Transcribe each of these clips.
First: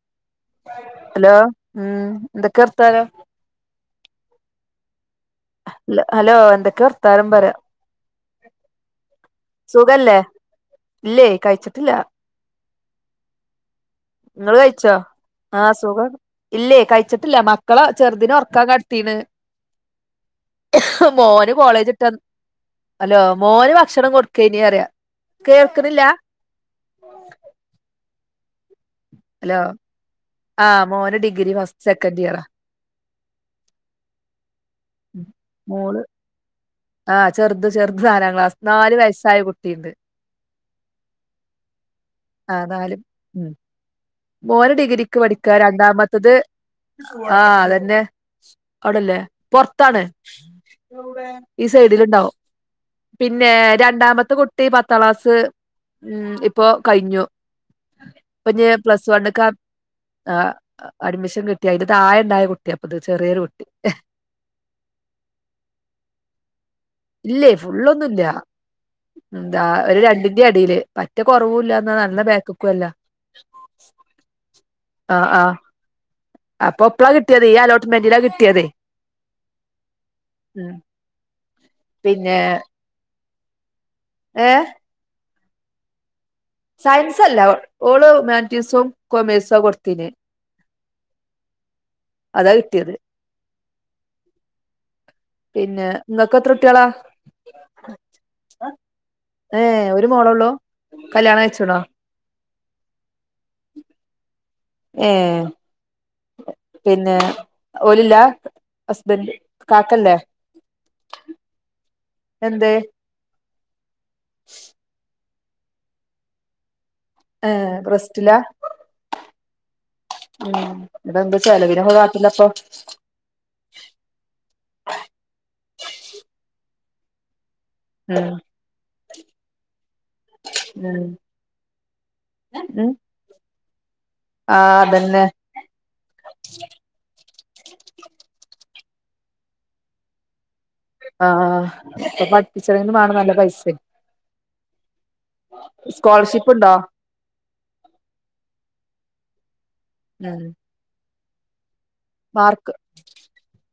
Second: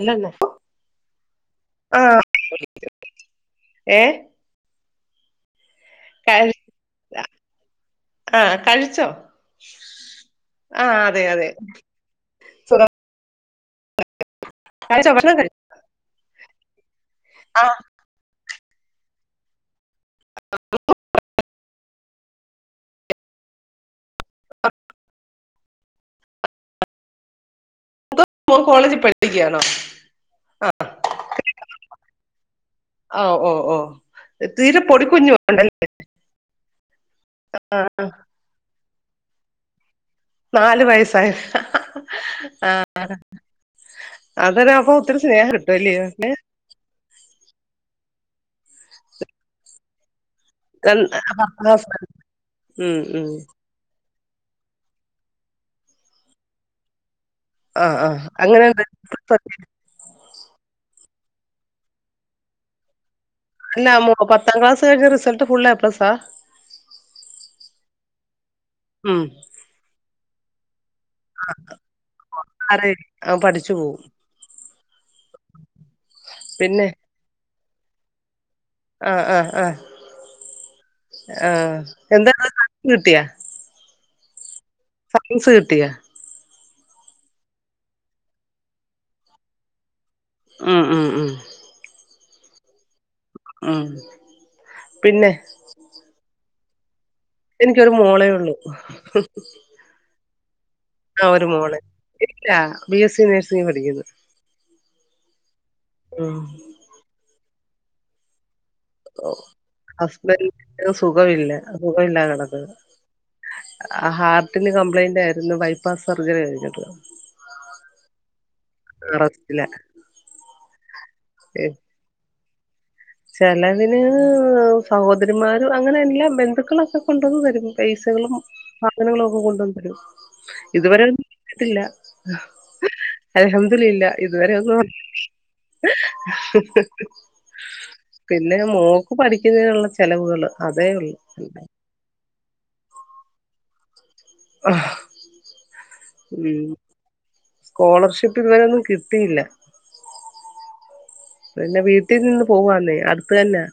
ഇല്ലല്ലാ ഹലോ ഉം എന്തൊക്കെ വർത്താനം ഏഹ് ഹലോ എന്തൊക്കെ വർത്താനം പറയാം ആഹ് കഴിച്ചോ? സുഖല്ലേ ആഹ് അതെ ഇല്ലേ അതെ കഴിച്ചിട്ടില്ല സുഖ നിങ്ങള് കഴിച്ചോ, ഭക്ഷണം കഴി ആ സുഖം ഇല്ലേ കഴിച്ചിട്ടില്ല ആ മക്കള ചെർതിന ഉറക്കാ കെടത്തീണ്, മോന് കോളേജ്ട്ട് വൻ ഹലോ മോന് ഭക്ഷണം കൊടുക്കയ്ന് അറയാ കേൾക്കുന്നില്ലാ മോൻകോളേജിൽ പഠിപ്പിക്കയാണോ ഹലോ ആ ആഹ് മോന് ഡിഗ്രി ഫസ്റ്റ് സെക്കന്റ് ഇയറാ ആഹ് ഓ ഓ ഓ തീരെ പൊടിക്കുഞ്ഞും ഉണ്ടല്ലേ മോള് ആഹ് ചെറുത് ആ ചെറുത് നാലം ക്ലാസ്, നാല് വയസ്സായ കുട്ടീണ്ട്. നാലു വയസായ നാല് ആഹ് ഉം മോന് ഡിഗ്രിക്ക് പഠിക്കാ, കിട്ടുവല്ലയോ ഏ രണ്ടാമത്തത് ആഹ് അതന്നെ അവിടല്ലേ പൊർത്താണ് ഈ സൈഡിൽ ഉണ്ടാവും, ഉം ഉം പിന്നെ രണ്ടാമത്തെ കുട്ട ട്ടി പത്താം ക്ലാസ് ഉം ഇപ്പൊ കഴിഞ്ഞു. ആഹ് ആഹ് അങ്ങനെന്ന [unintelligible] ആഹ് അഡ്മിഷൻ കിട്ടിഅതിന്റെ താഴെ ഇണ്ടായ കുട്ട്യാപ്പത്. ചെറിയൊരു കു ഇല്ല പത്താം ക്ലാസ് കഴിഞ്ഞ റിസൾട്ട് ഫുൾ എ പ്ലസാ ഇല്ലേ ഫുള്ളൊന്നുല്ല ഉം എതാ ഒരു രണ്ടിന്റെ എടയില് പറ്റ കുറവൂല്ലാ ന്നാ നല്ല ബാക്ക്ക്കു അല്ല. അവൻ പഠിച്ചു പോവും ആഹ്, ആഹ് അപ്പൊ പിന്നെ എപ്പളാ കിട്ടിയത് ഈ അലോട്ട്മെന്റിലാ കിട്ടിയത്. ആഹ് ആഹ് ആഹ് ആഹ് എന്താ പിന്നെ [unintelligible] കിട്ടിയാ ഏഹ് സയൻസ് കിട്ടിയ സയൻസ് അല്ല ഓള് ഹ്യുമാൻറ്റി സും കൊമേഴ്സോ കൊടുത്തിനെ ആഹ് ആഹ് ആഹ് അതാ കിട്ടിയത്. ഉം പിന്നെ പിന്നെ നിങ്ങൾക്ക് എത്ര കുട്ടികളാ? എനിക്കൊരു മോളേ ഉള്ളൂ ഏഹ് ഒരു മോളൊള്ളൂ ആ കല്യാണം ഒരു മോള് കഴിച്ച്ണോ ഇല്ല ബി എസ് സി നേഴ്സിംഗന് പഠിക്കുന്നു. [unintelligible] ഉം പിന്നെ ഒലില്ല ഓ ഹസ്ബൻഡന് സുഖമില്ല സുഖമില്ലാതെകിടക്കുവാ എന്തേ ഹ ഹാർട്ടിന് കംപ്ലൈന്റ് ആയിരുന്നു ബൈപാസ് സർജറി ഏഹ് റസ്റ്റില ആഹ് റസ്റ്റില ഉം എന്താ ചെലവിനക്കെ കട്ടലപ്പം ചെലവിന് സഹോദരിമാരും അങ്ങനെ എല്ലാ ബന്ധുക്കളൊക്കെ കൊണ്ട് വന്ന് തരു ഉം പൈസകളും സാധനങ്ങളും ഒക്കെ കൊണ്ടുവന്നു തരും ഉം ഇതുവരെ ഇട്ടിട്ടില്ല ഉം അൽഹംദുലില്ലാ ഇതുവരെ ആഹ് ഒന്നും അതന്നെ പിന്നെ മോക്ക് പഠിക്കുന്നതിനുള്ള ചെലവുകള് അതേ ഉള്ളൂ ആഹ് ഇപ്പൊ പഠിപ്പിച്ചണൊക്കിലും വേണം നല്ല പൈസ ആഹ് സ്കോളർഷിപ്പ് ഉണ്ടോ സ്കോളർഷിപ്പ് ഇതുവരെ ഒന്നും കിട്ടിയില്ല ഉം പിന്നെ വീട്ടിൽ നിന്ന് മാർക്ക് പോവന്നേ അടുത്തന്നെ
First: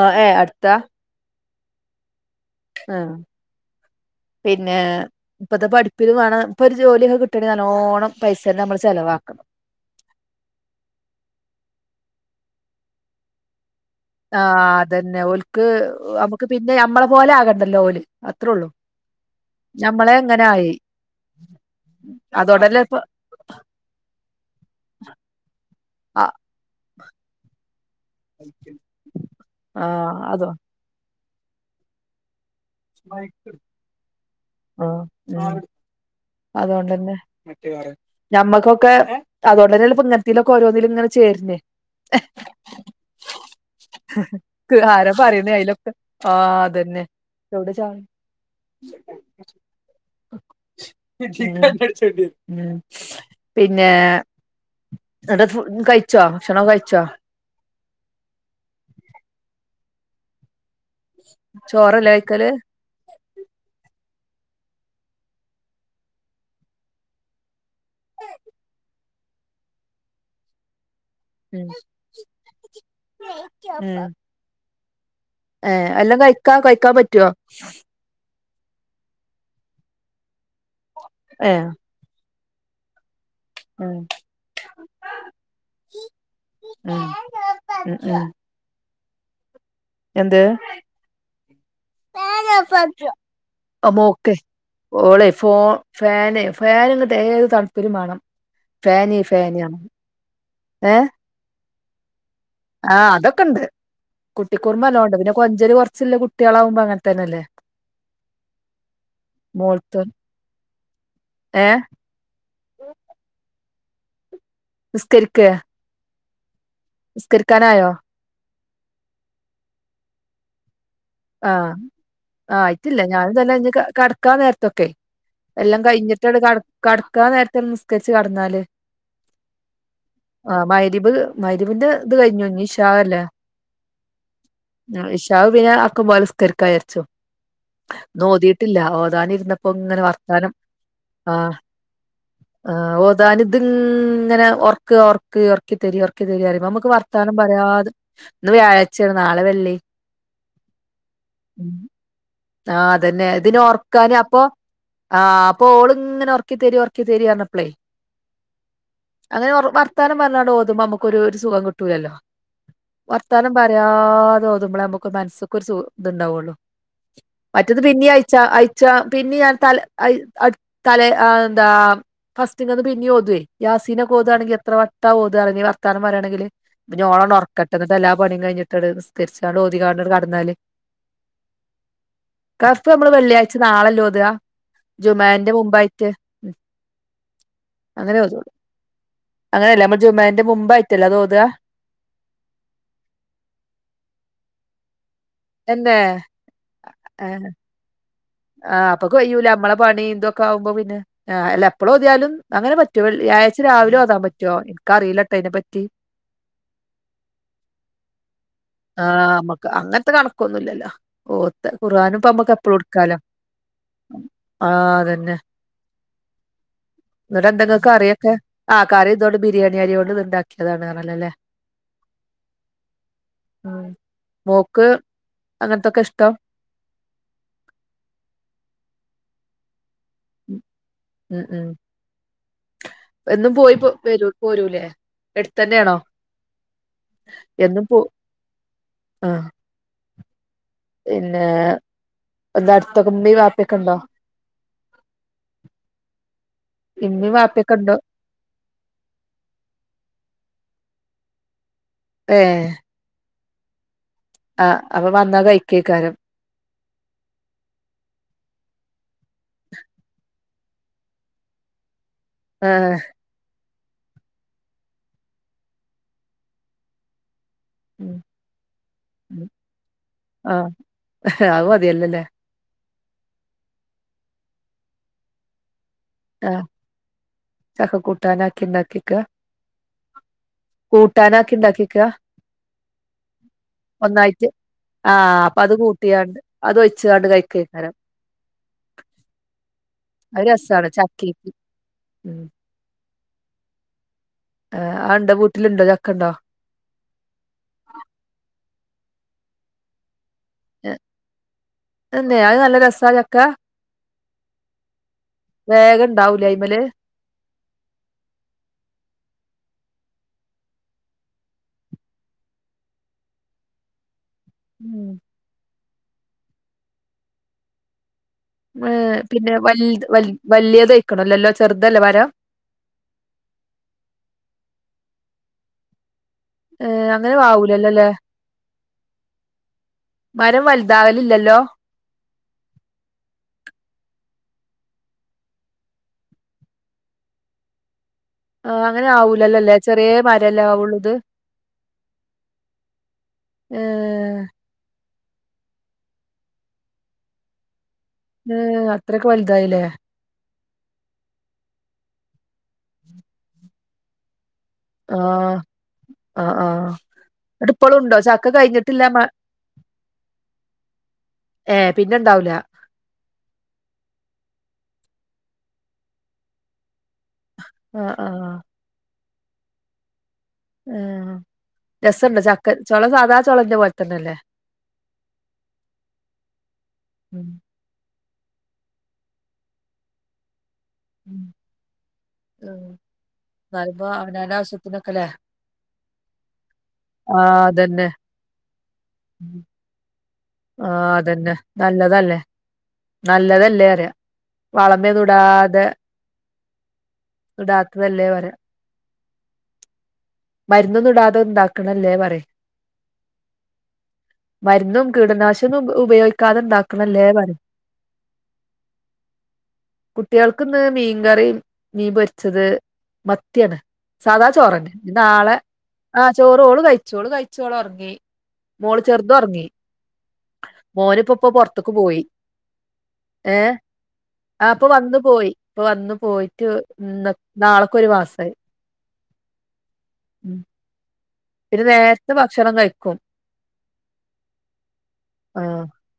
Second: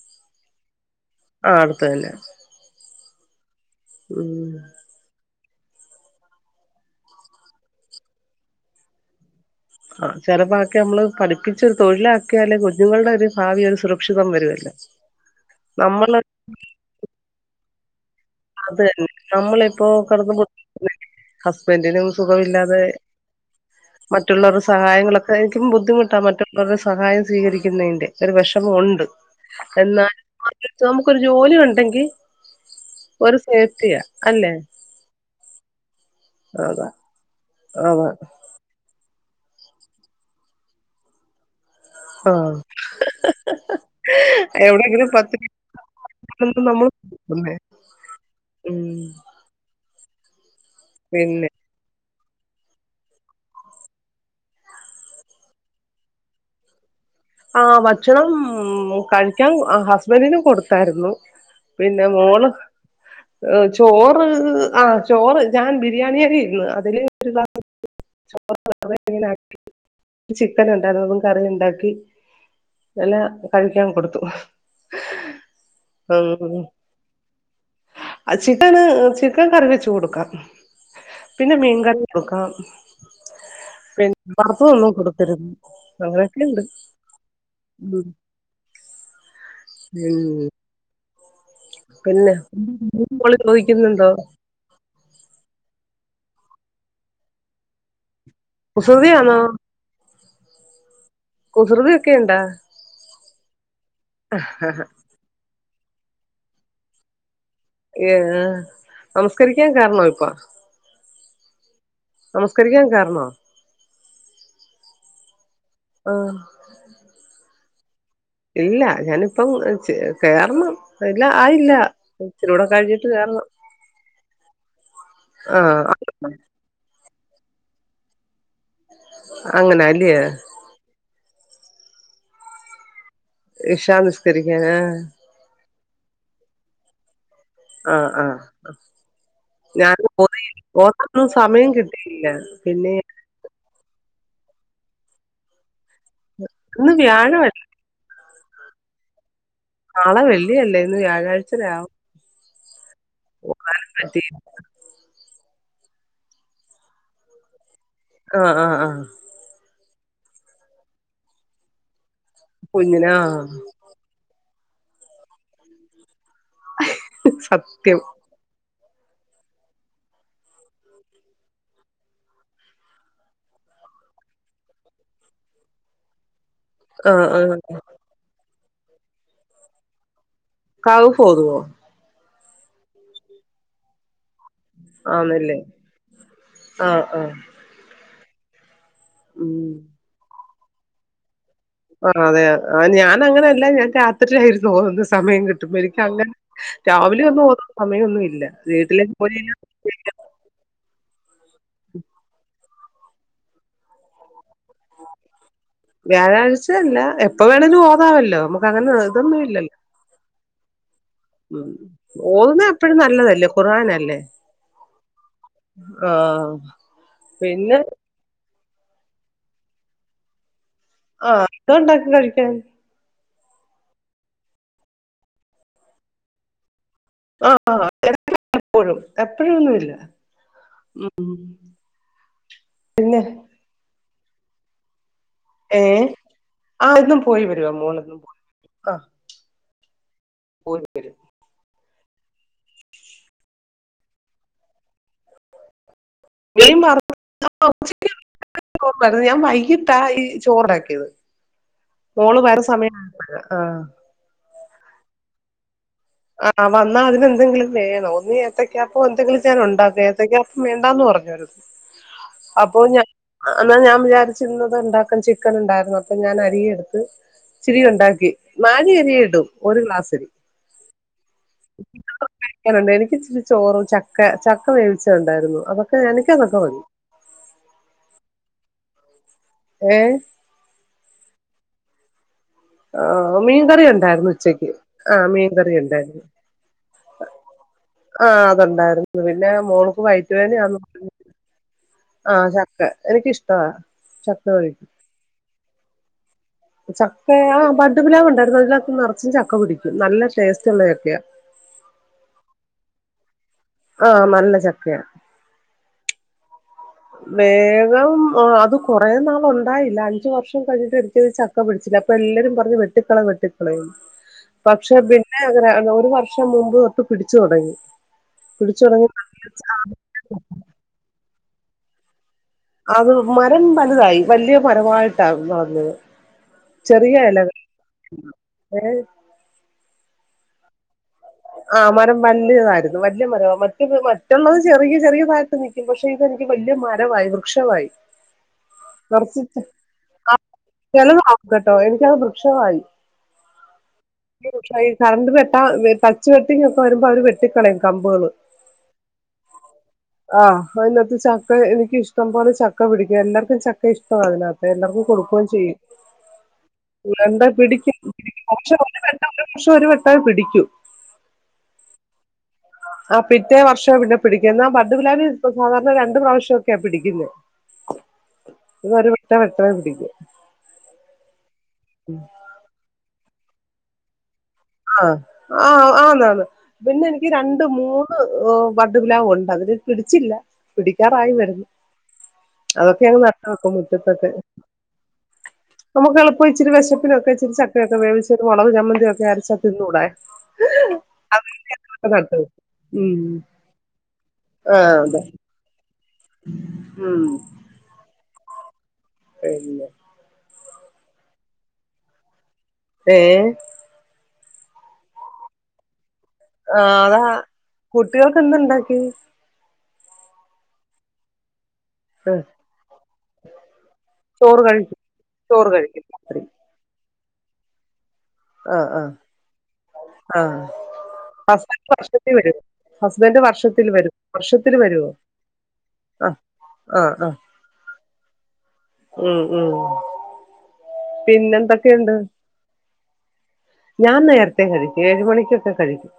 ആഹ് ഏഹ് അടുത്താ ആഹ് അടുത്തതന്നെ ഏഹ് പിന്നെ ഇപ്പത്തെ പഠിപ്പിന് വണ്ണം ഇപ്പോ ഒരു ജോലി കിട്ടണേൽ നല്ലോണം പൈസ തന്നെ നമ്മൾ ചെലവാക്കണം [unintelligible] പഠിപ്പിച്ച ഒരു തൊഴിലാക്കിയാല് കുഞ്ഞുങ്ങളുടെ ഒരു ഭാവി ഒരു സുരക്ഷിതം ആ വരുവല്ലോ അതന്നെ ഓൽക്ക് നമ്മള് നമുക്ക് പിന്നെ നമ്മളെ പോലെ ആകണ്ടല്ലോ ഓല് അത്രള്ളു അത് തന്നെ ഞമ്മളെങ്ങനായി ഹസ്ബൻഡിനു സുഖമില്ലാതെ മറ്റുള്ളവരുടെ സഹായങ്ങളൊക്കെ എനിക്കും ബുദ്ധിമുട്ടാ ആ മറ്റുള്ളവരുടെ സഹായം സ്വീകരിക്കുന്നതിന്റെ ഒരു വിഷമം ഉണ്ട് എന്നാൽ ആഹ് അതോ നമുക്കരു ജോലി ഉണ്ടെങ്കിൽ ഒരു സേഫ്റ്റിയാ അല്ലെ ആഹ് അതാ അതോണ്ടന്നെ അതാ ഞമ്മക്കൊക്കെ അതൊണ്ടനല്ലെപ്പോ ഇങ്ങത്തെലൊക്കെ ഓരോന്നിലങ്ങനെ ചേർന്നെ ആഹ് [unintelligible] ആരാ പറയണേ അയിലൊക്കെ ആഹ് അതന്നെ മ്മ് എവിടെ ചാടി [inaudible] പിന്നെ ഉം പിന്നെ അടെകഴിച്ചോ ഭക്ഷണം കഴിച്ചോ ആ ഭക്ഷണം കഴിക്കാൻ ആ ഹസ്ബൻറിന് കൊടു തരുന്നു പിന്നെ ചോറല്ലേ മോള് കഴിക്കല് ചോറ് ആ ചോറ് ഞാൻ ബിരിയാണിയരി ഇരുന്നു അതിന് [unintelligible] ചിക്കാണ്ടായിരുന്നു അപ്പൊ കറി ഉം ഉണ്ടാക്കി എല്ലാ കഴിക്കാൻ ഉം കൊടുത്തു ഏഹ് എല്ലാം കഴിക്കാ ഉം കഴിക്കാൻ പറ്റോ [unintelligible] ചിക്കൻ കറി വെച്ച് കൊടുക്കാം പിന്നെ ഏഹ് മീൻകറി നോക്കാം ഉം ബാപ്പ [unintelligible] കൊടുക്കരുരുത് അങ്ങനെയൊക്കെണ്ട് ആ അ ഉം എന്ത് പിന്നെ കുപ്യാള് ചോദിക്കുന്നുണ്ടോ മോക്കെ ഓളെ ഫോ ഫേനി ഫേന്ഏത് തണ്പ്പിലും വാണം കുസൃതിയാണോ ഏഹ് കുസൃതി ഒക്കെ ഇണ്ടാ ആഹ് അതൊക്കെ ഉണ്ട് കുട്ടി കുറുമ്പ്നല്ലോണ്ട് ' പിന്നെ കൊഞ്ചല് കുറച്ചില്ല കുട്ടികളകുമ്പോ അങ്ങനെ തന്നെല്ലേ ഏഹ് നമസ്കരിക്കാൻ മോൾത്ത കാരണോ ഇപ്പ ഏഹ് നമസ്കരിക്കാൻ കാരണോ നിസ്തരിക്കേ ആഹ് നിസ്കരിക്കാനായോ ഇല്ല ഞാനിപ്പം കേറണം ഇല്ല ആ ആയില്ല ഇച്ചിരൂടെ ആയിട്ടില്ല കഴിഞ്ഞിട്ട് ഞാനും കേറണം തന്നെ ഇഞ്ഞ് കടക്കാൻ നേരത്തൊക്കെ എല്ലാം ആഹ് കഴിഞ്ഞിട്ട് ട്കടക്കാ നേരത്തൊനിസ്കരിച്ച് കടന്നാല് അങ്ങനാ ല്ല്യോ ആ മഹ്‌രി ബ് മഹ്‌രിബന്റെ ഇത് കഴിഞ്ഞു ഇനിഷാ അല്ലേ ഇഷാസ്കരിക്കാന ഷാഹ്ആക്ക പൊലെ നിസ്ക്കാ വിചാരിച്ചു [inaudible] ആ ഇന്ന് ഹ്ആഹ് ഓതിയിട്ടില്ല ഓതാനിരുന്നപ്പോ ഇങ്ങനെ ഞാനുഓതി വർത്താനം ഓതാ നൊന്ന്സമയം കിട്ടിയില്ല പിന്നെ താലു തിങ്ങ ഇങ്ങനെ ഓർക്ക് ഓർക്ക് ഒർക്കി തരി ഓർക്കി തരി നമുക്ക് ഇന്ന് വർത്താനം വ്യാഴമല്ല പറയാതെ ഇന്ന് വ്യാഴ്ചയാണ് നാളെ വെള്ളി നാളെ വെള്ളിയല്ലേ ഇന്ന് വ്യാഴാഴ്ച രാവും ആഹ് അതന്നെ പോകാനും ഇതിനോർക്കാന് പറ്റി അപ്പൊ ആഹ് അപ്പൊ ഓള് ഇങ്ങനെ ഉറക്കി തരി ഉറക്കി തരിപറഞ്ഞപ്പളേ ആഹ്ആഹ്ആഹ് അങ്ങനെ വർത്താനം പറഞ്ഞാ ഓതുമ്പോ നമുക്കരു ഒരു സുഖം കിട്ടില്ലല്ലോ കുഞ്ഞിന് വർത്താനം ആഹ് പറ ത ഓതുമ്പോളെ നമുക്ക് മനസ്ക്ക്‌ ഒരു ഇത്ണ്ടാവുള് മറ്റത് സത്യം പിന്ന ച്ച അയച്ച പിന്നെ ഞാൻ തല അ തല എന്താ ഫസ്റ്റ് ഇങ്ങന്ന് പിന്നെ ഓതുവേ യാസിനെ ഓതുവാണെങ്കിൽ എത്ര വട്ട ഓതണെ ഇങ്ങനെ വർത്താനം പറയാണെങ്കില് ഇ ഓള ആഹ് ആഹ് ഉറക്കട്ട എന്നിട്ട് എല്ലാ പണിയും കഴിഞ്ഞിട്ട് നിസ്കരിച്ച് ഓതിയിങ്ങാണ്ട്കിടന്നാല് കഹ്‌ഫ് ഓതുവോ? കഹ്ഫ് നമ്മൾ വെള്ളിയാഴ്ച നാളയല്ലേ ഓതുകാ ജുമാന്റെ ആന്നല്ലേ മുമ്പായിട്ട് ആഹ് ആഹ് അങ്ങനെ ഓ ഉം തൊഅങ്ങനെയല്ലേ നമ്മൾ ജുമാന്റെ മുമ്പായിയിട്ടല്ല അതോതുക ആ അതെ ആ ഞാനങ്ങനെല്ല ഞാൻ രാത്രിയിലാ ഇരുന്നു ഓതുന്നുന്നത് സമയം കിട്ട ഏഹ് സംബഹിക്ക് അങ്ങനെ രാവിലെ ഒന്നും ഓതാൻ സമയമൊന്നും ഇല്ല ആഹ് അപ്പൊ കയ്യുല്ല നമ്മളെ പണി എന്തൊക്കെ ആവ്മ്പോ പിന്നെ അല്ല എപ്പളും ഓതിയാലും അങ്ങനെ പ വെള്ളിയാഴ്ച രാവിലെ ഓതാൻ പറ്റുമോ എനിക്കറിയില്ല ട്ടോ ഇതിനെപ്പറ്റി വ്യാഴാഴ്ചയല്ല എപ്പ വേണമെങ്കിലും ഓതാമല്ലോ ആഹ നമ്മക്ക് അങ്ങനത്തെ കണക്കൊ- ന്നുല്ലാല ഉം. ഓത്ഖുർആന് പ്പ നമ്മക്ക് ഓതുന്നെ എപ്പളു എപ്പഴും എടുക്കാലോ നല്ലതല്ലേ ആ ഹ്അതന്നെ ആഹ് ഇന്നട്ട ന്താങ്ങ് ക്ക്കറിക്കെആഹ കറി ഇതുകൊണ്ട് ബിരിയാണി അരി കൊണ്ട് ഇത്ണ്ടാക്കിയതാണ് പറഞ്ഞല്ലോല്ലേ ആഹ് അത് ഉണ്ടാക്കി [unintelligible] ആ മോക്ക് അങ്ങനത്തൊക്കെ ഇഷ്ടം ആഹ്ആ എപ്പോഴും എപ്പഴ ഒന്നുമല്ല ഉംഉ എന്നും പോയി വരൂ പോരൂലേ എടുത്ത ഏ ന്നെയാണോ ആ ഇന്നും പോയി വരുവാ എന്നും പോ മോളിന്നും പോയി. ആഹ് പ [unintelligible] പിന്നെ എന്താ അടുത്തൊക്കെ ഉമ്മേം വാപ്പയൊക്കെ ഉണ്ടോ മീൻ ഇമ്മീം വാപ്പയൊക്കെ വറുത്തത് ഉണ്ടോ [unintelligible] ചോറാരുന്നു ഞാൻ വൈകിട്ടാ ഈ ചോറാക്കിയത് ഏ മോള് വരുന്ന സമയ- ആഹ് ആഹ് അപ്പൊ വന്നാ കഴിക്കേ [unintelligible] ക്കാരും ആഹ് വന്നാ അതിനെന്തെങ്കിലും വേണം ഒന്നി ഏത്തയ്ക്കപ്പവോ എന്തേങ്കിലും ഞാൻ ഉണ്ടാക്കും ഏത്തക്കപ്പം വേണ്ടന്ന് പറഞ് ആ അപ്പൊ ഞാ- എന്നാ ഞാൻ വിചാരിച്ചിന്നിത് ഉണ്ടാക്ക ചിക്കൻ ഉണ്ടായിരുന്നു അപ്പൊ ഞാൻ അരിയെടുത്തു - ഇച്ചിരി ഉം ഒണ്ടാക്കി നാഴി അരിയെയിടു ഒരു ഗ്ലാസ് അരി ആഹ് ആത് മതിയല്ലോയില്ലേ കഴിക്കാനുണ്ട് എനിക്ക് ഇച്ചിരി ചോറും ചക്ക ചക്ക വേവിച്ച ഉണ്ടായിരുന്നു അതൊക്കെ എനിക്കതൊക്കെ മതി ചക്കക്കൂട്ടാൻ ആക്കി ഉണ്ടാക്കി വെക്കുക ഏ കൂട്ടാനാക്കി ഇണ്ടാക്കിക്ക? ഉം [inaudible] ആഹ് മീൻകറി ഒണ്ടായിരുന്നു ഉച്ചക്ക് ആ ആഹ് അപ്പൊ മീൻകറി അത് ഒണ്ടായിരുന്നു കൂട്ടിയാണ്ട് അത് ഒഴിച്ചാണ്ട് കഴിക്കേക്കാരം ആഹ് അത് ഒണ്ടായിരുന്നു പിന്നെ മോൾക്ക് വയറ്റ് അത് വേദനയാന്ന് രസാണ് പറഞ്ഞു- ചക്കേക്ക് ഉം എനിക്കിഷ്ടമാണ് ചക്ക വേവിച- ആന്റെ വീട്ടിലുണ്ടോ ചക്ക ഒണ്ടോ ചക്ക ബഡ് പ്ലാവ് ഉണ്ടായിരുന്നു അതിലൊക്കെ നറച്ചും ചക്ക പിടിക്കും നല്ല ടേസ്റ്റ് ഉള്ള ചക്കയാ എന്തെ അത് നല്ല രസാ ചക്ക ആഹ് നല്ല ചക്കയ വേഗം ഇണ്ടാവുലെ അയിമേല് വേഗം അത് കുറേനാള് ഒണ്ടായില്ല അഞ്ചു വർഷം കഴിഞ്ഞിട്ടയാ അതില് ച- ക്കെ പിടിച്ചില്ല അപ്പൊ എല്ലാരും പറഞ്ഞു വെട്ടിക്കള വെട്ടിക്കളയെന്ന് പക്ഷെ ഉം പിന്നെ അങ്ങനെ ഒരു വർഷം മുമ്പ് തൊട്ട് പിടിച്ചു തൊടങ്ങി ഏ് പിന്നെ വൽ വലിയതഴക്കണല്ലോല്ലോ ചെറുതല്ലേ വരാ അത് മരം വലുതായി വലിയ മരമായിട്ടാ വളന്നത് ഏ അങ്ങനെ ആവൂലല്ലോല്ലേ മരം വലുതാവലില്ലല്ലോ ആ മരം വല്ലിയതായിരുന്നു വലിയ മര മറ്റ മറ്റുള്ളത് ചെറിയ ചെറിയതായിട്ട് നിൽക്കും പക്ഷെ- പക്ഷെ ഇതെനിക്ക് വലിയ മരമായി വൃക്ഷമായി ആഹ് അങ്ങനെ കുറ ആവൂലല്ലോല്ലേ ചെറിയ മരല്ലേ ആവുള്ളൂ ഇത് ചില കേട്ടോ എനിക്കത് വൃക്ഷമായി [unintelligible] ഏഹ ഈ [unintelligible] വൃക്ഷ ഈ കറണ്ട് വെട്ടാ ടച്ച് വെട്ടിങ്ങ് ഒക്കെ വരുമ്പോ അവര് വെട്ടിക്കകളയും കമ്പുകള് ഏ അത്രക്കെ വലുതായിലേ ആഹ് അതിനത്ത് ചക്ക എനിക്കിഷ്ടം പോലെ ചക്ക പിടിക്കും എല്ലാർക്കും ചക്ക ഇഷ്ടമാണ് അതിനാത്ത് അപ്പ എല്ലാർക്കും കൊടുക്കുകയും ആഹ് ചെയ്യും ആഹ് ആഹ് വണ്ട എന്നിട്ട് പിടി [unintelligible] ഇപ്പളും ഉണ്ടോ ചക്ക ക്കുംക്ഷ കഴിഞ്ഞിട്ടില്ല മ വപക്ഷം ഒരു വെട്ടം പിടിക്കും ഏയ് പിന്നെണ്ടാവൂല ആ പിറ്റേ വർഷം പിന്നെ പിടിക്കുന്നെ എന്നാ ബഡ് പ്ലാവിൽ സാധാരണ രണ്ട് പ്രാവശ്യൊക്കെയാ പിടിക്കുന്നത് ആഹ് ആഹ് ഇത് ഒരു വട്ടം വെട്ടാതെ പിടിക്കും ആഹ് രസുണ്ട് ചക്ക ചൊള സാധാ ചോളെന്റെ പോലെ തന്നെല്ലേ ആഹ് ആഹ് ആന്നാന്ന് പിന്നെ എനിക്ക് ഉം രണ്ട് മൂ- ബഡ് പിലാവ് ഉണ്ട് അതിനാത്ത് പിടിച്ചില്ല പിടിക്കാറായി ഉം വരുന്നു അതൊക്കെ അങ്ങ് നട്ട് വെക്കും മുറ്റത്തൊക്കെ പ്പനക്കല്ലേ [unintelligible] നമുക്ക് എളുപ്പം ഇച്ചിരി വെശപ്പിനൊക്കെ ഇച്ചിരി ആഹ് ചക്കയൊക്കെ അതന്നെ വേവിച്ച് ഒരു മുളക് ചമ്മന്തിയെക്കെ അരച്ച തിന്നൂടെ ആഹ് അതന്നെ അതൊക്കെ നട്ട് നല്ലതല്ലേ വെക്കും ഉം നല്ലതല്ലേ അറിയ ആഹ് വളമേ അതെ ഇടാതെ ഉം ഇടാത്ത് അല്ലേ വര പിന്നെ മരുന്നൊന്നുംടാതെ ഇണ്ടാക്കണ അല്ലേ പറയും ഏ മരുന്നും കീടനാശു ന്നും ഉപയോഗിക്ക ആ അതാ കുട്ടികൾക്ക് എന്തുണ്ടാക്കി കുട്ടികൾക്ക്ന്ന് മീൻകറി മീൻ ആഹ് പൊരിച്ചത് മത്തിയണ് സാധാ ചോറ് ചോറന്നെ കഴിക്കും നാളെ ചോറ് കഴിക്കും ആ രാത്രി ചോ റോള് കഴിച്ചോള് കഴിച്ചോളറങ്ങി ആഹ് മോള് ആഹ് ചെർത് ഒറങ്ങി ആഹ് മോന്പ്പൊപ്പ ഹസ്ബൻഡ് പുറത്തുക്കു പോയി വർഷത്തിൽ വരും ഹസ്ബൻഡ് ഏ വർഷത്തിൽ വരും ആ വർഷത്തിൽ അപ്പൊ വരുവോ വന്ന് പോയി ഇപ്പൊ വന്നു ആഹ് പോയിട്ട് ആഹ് ആഹ് നാള്ക്ക്ഒരു മാസമായി ഉം ഉം ഉം പിന്നെ പിന്നെന്തൊക്കെയുണ്ട് നേരത്തെ ഭക്ഷണം കഴിക്കും ഞാൻ നേരത്തെ കഴിക്കു ഏഴ് മണിക്കൊക്കെ കഴിക്കും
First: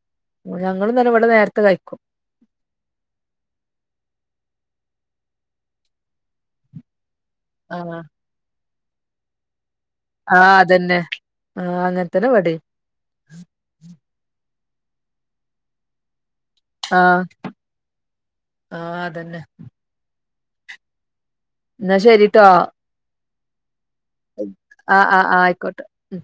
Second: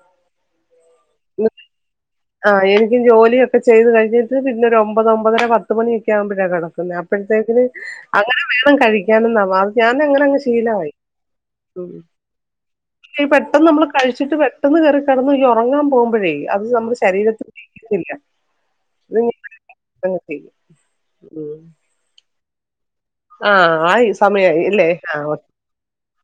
ഞങ്ങളും ഇന്നുംഇവിടെ നേരത്തെ കഴിക്കും ആ എനിക്കും ജോലി ഒക്കെ ചെയ്ത് കഴിഞ്ഞിട്ട് പിന്നെ ഒരു ഒമ്പത് ഒമ്പതര പത്ത് മണിയൊക്കെ ആവുമ്പോഴാണ് കിടുന്നത് അപ്പോഴത്തേക്കിന് ആ അങ്ങനെ വേണം കഴിക്കാനെന്നാ വാ ഞാനങ്ങിനങ്ങ് ആ ശീലമായി അതന്നെ ആ ഉം അങ്ങനത്തന്നെ ഇവിടേം ഈ പെട്ടെന്ന് നമ്മള് കഴിച്ചിട്ട് പെട്ടെന്ന് കേറി കിടന്ന് ഈ ഉറങ്ങാൻ പോകുമ്പോഴേ അത് ആ ശരീരത്തിന് പിടിക്കുന്നില്ല ആ അതന്നെ [unintelligible] എന്നാ ശരിട്ടോ ആഹ് ആയിസമയായി ഇല്ലേ ആ ആ ആഹ് ആ ആയിക്കോട്ടെ ഉം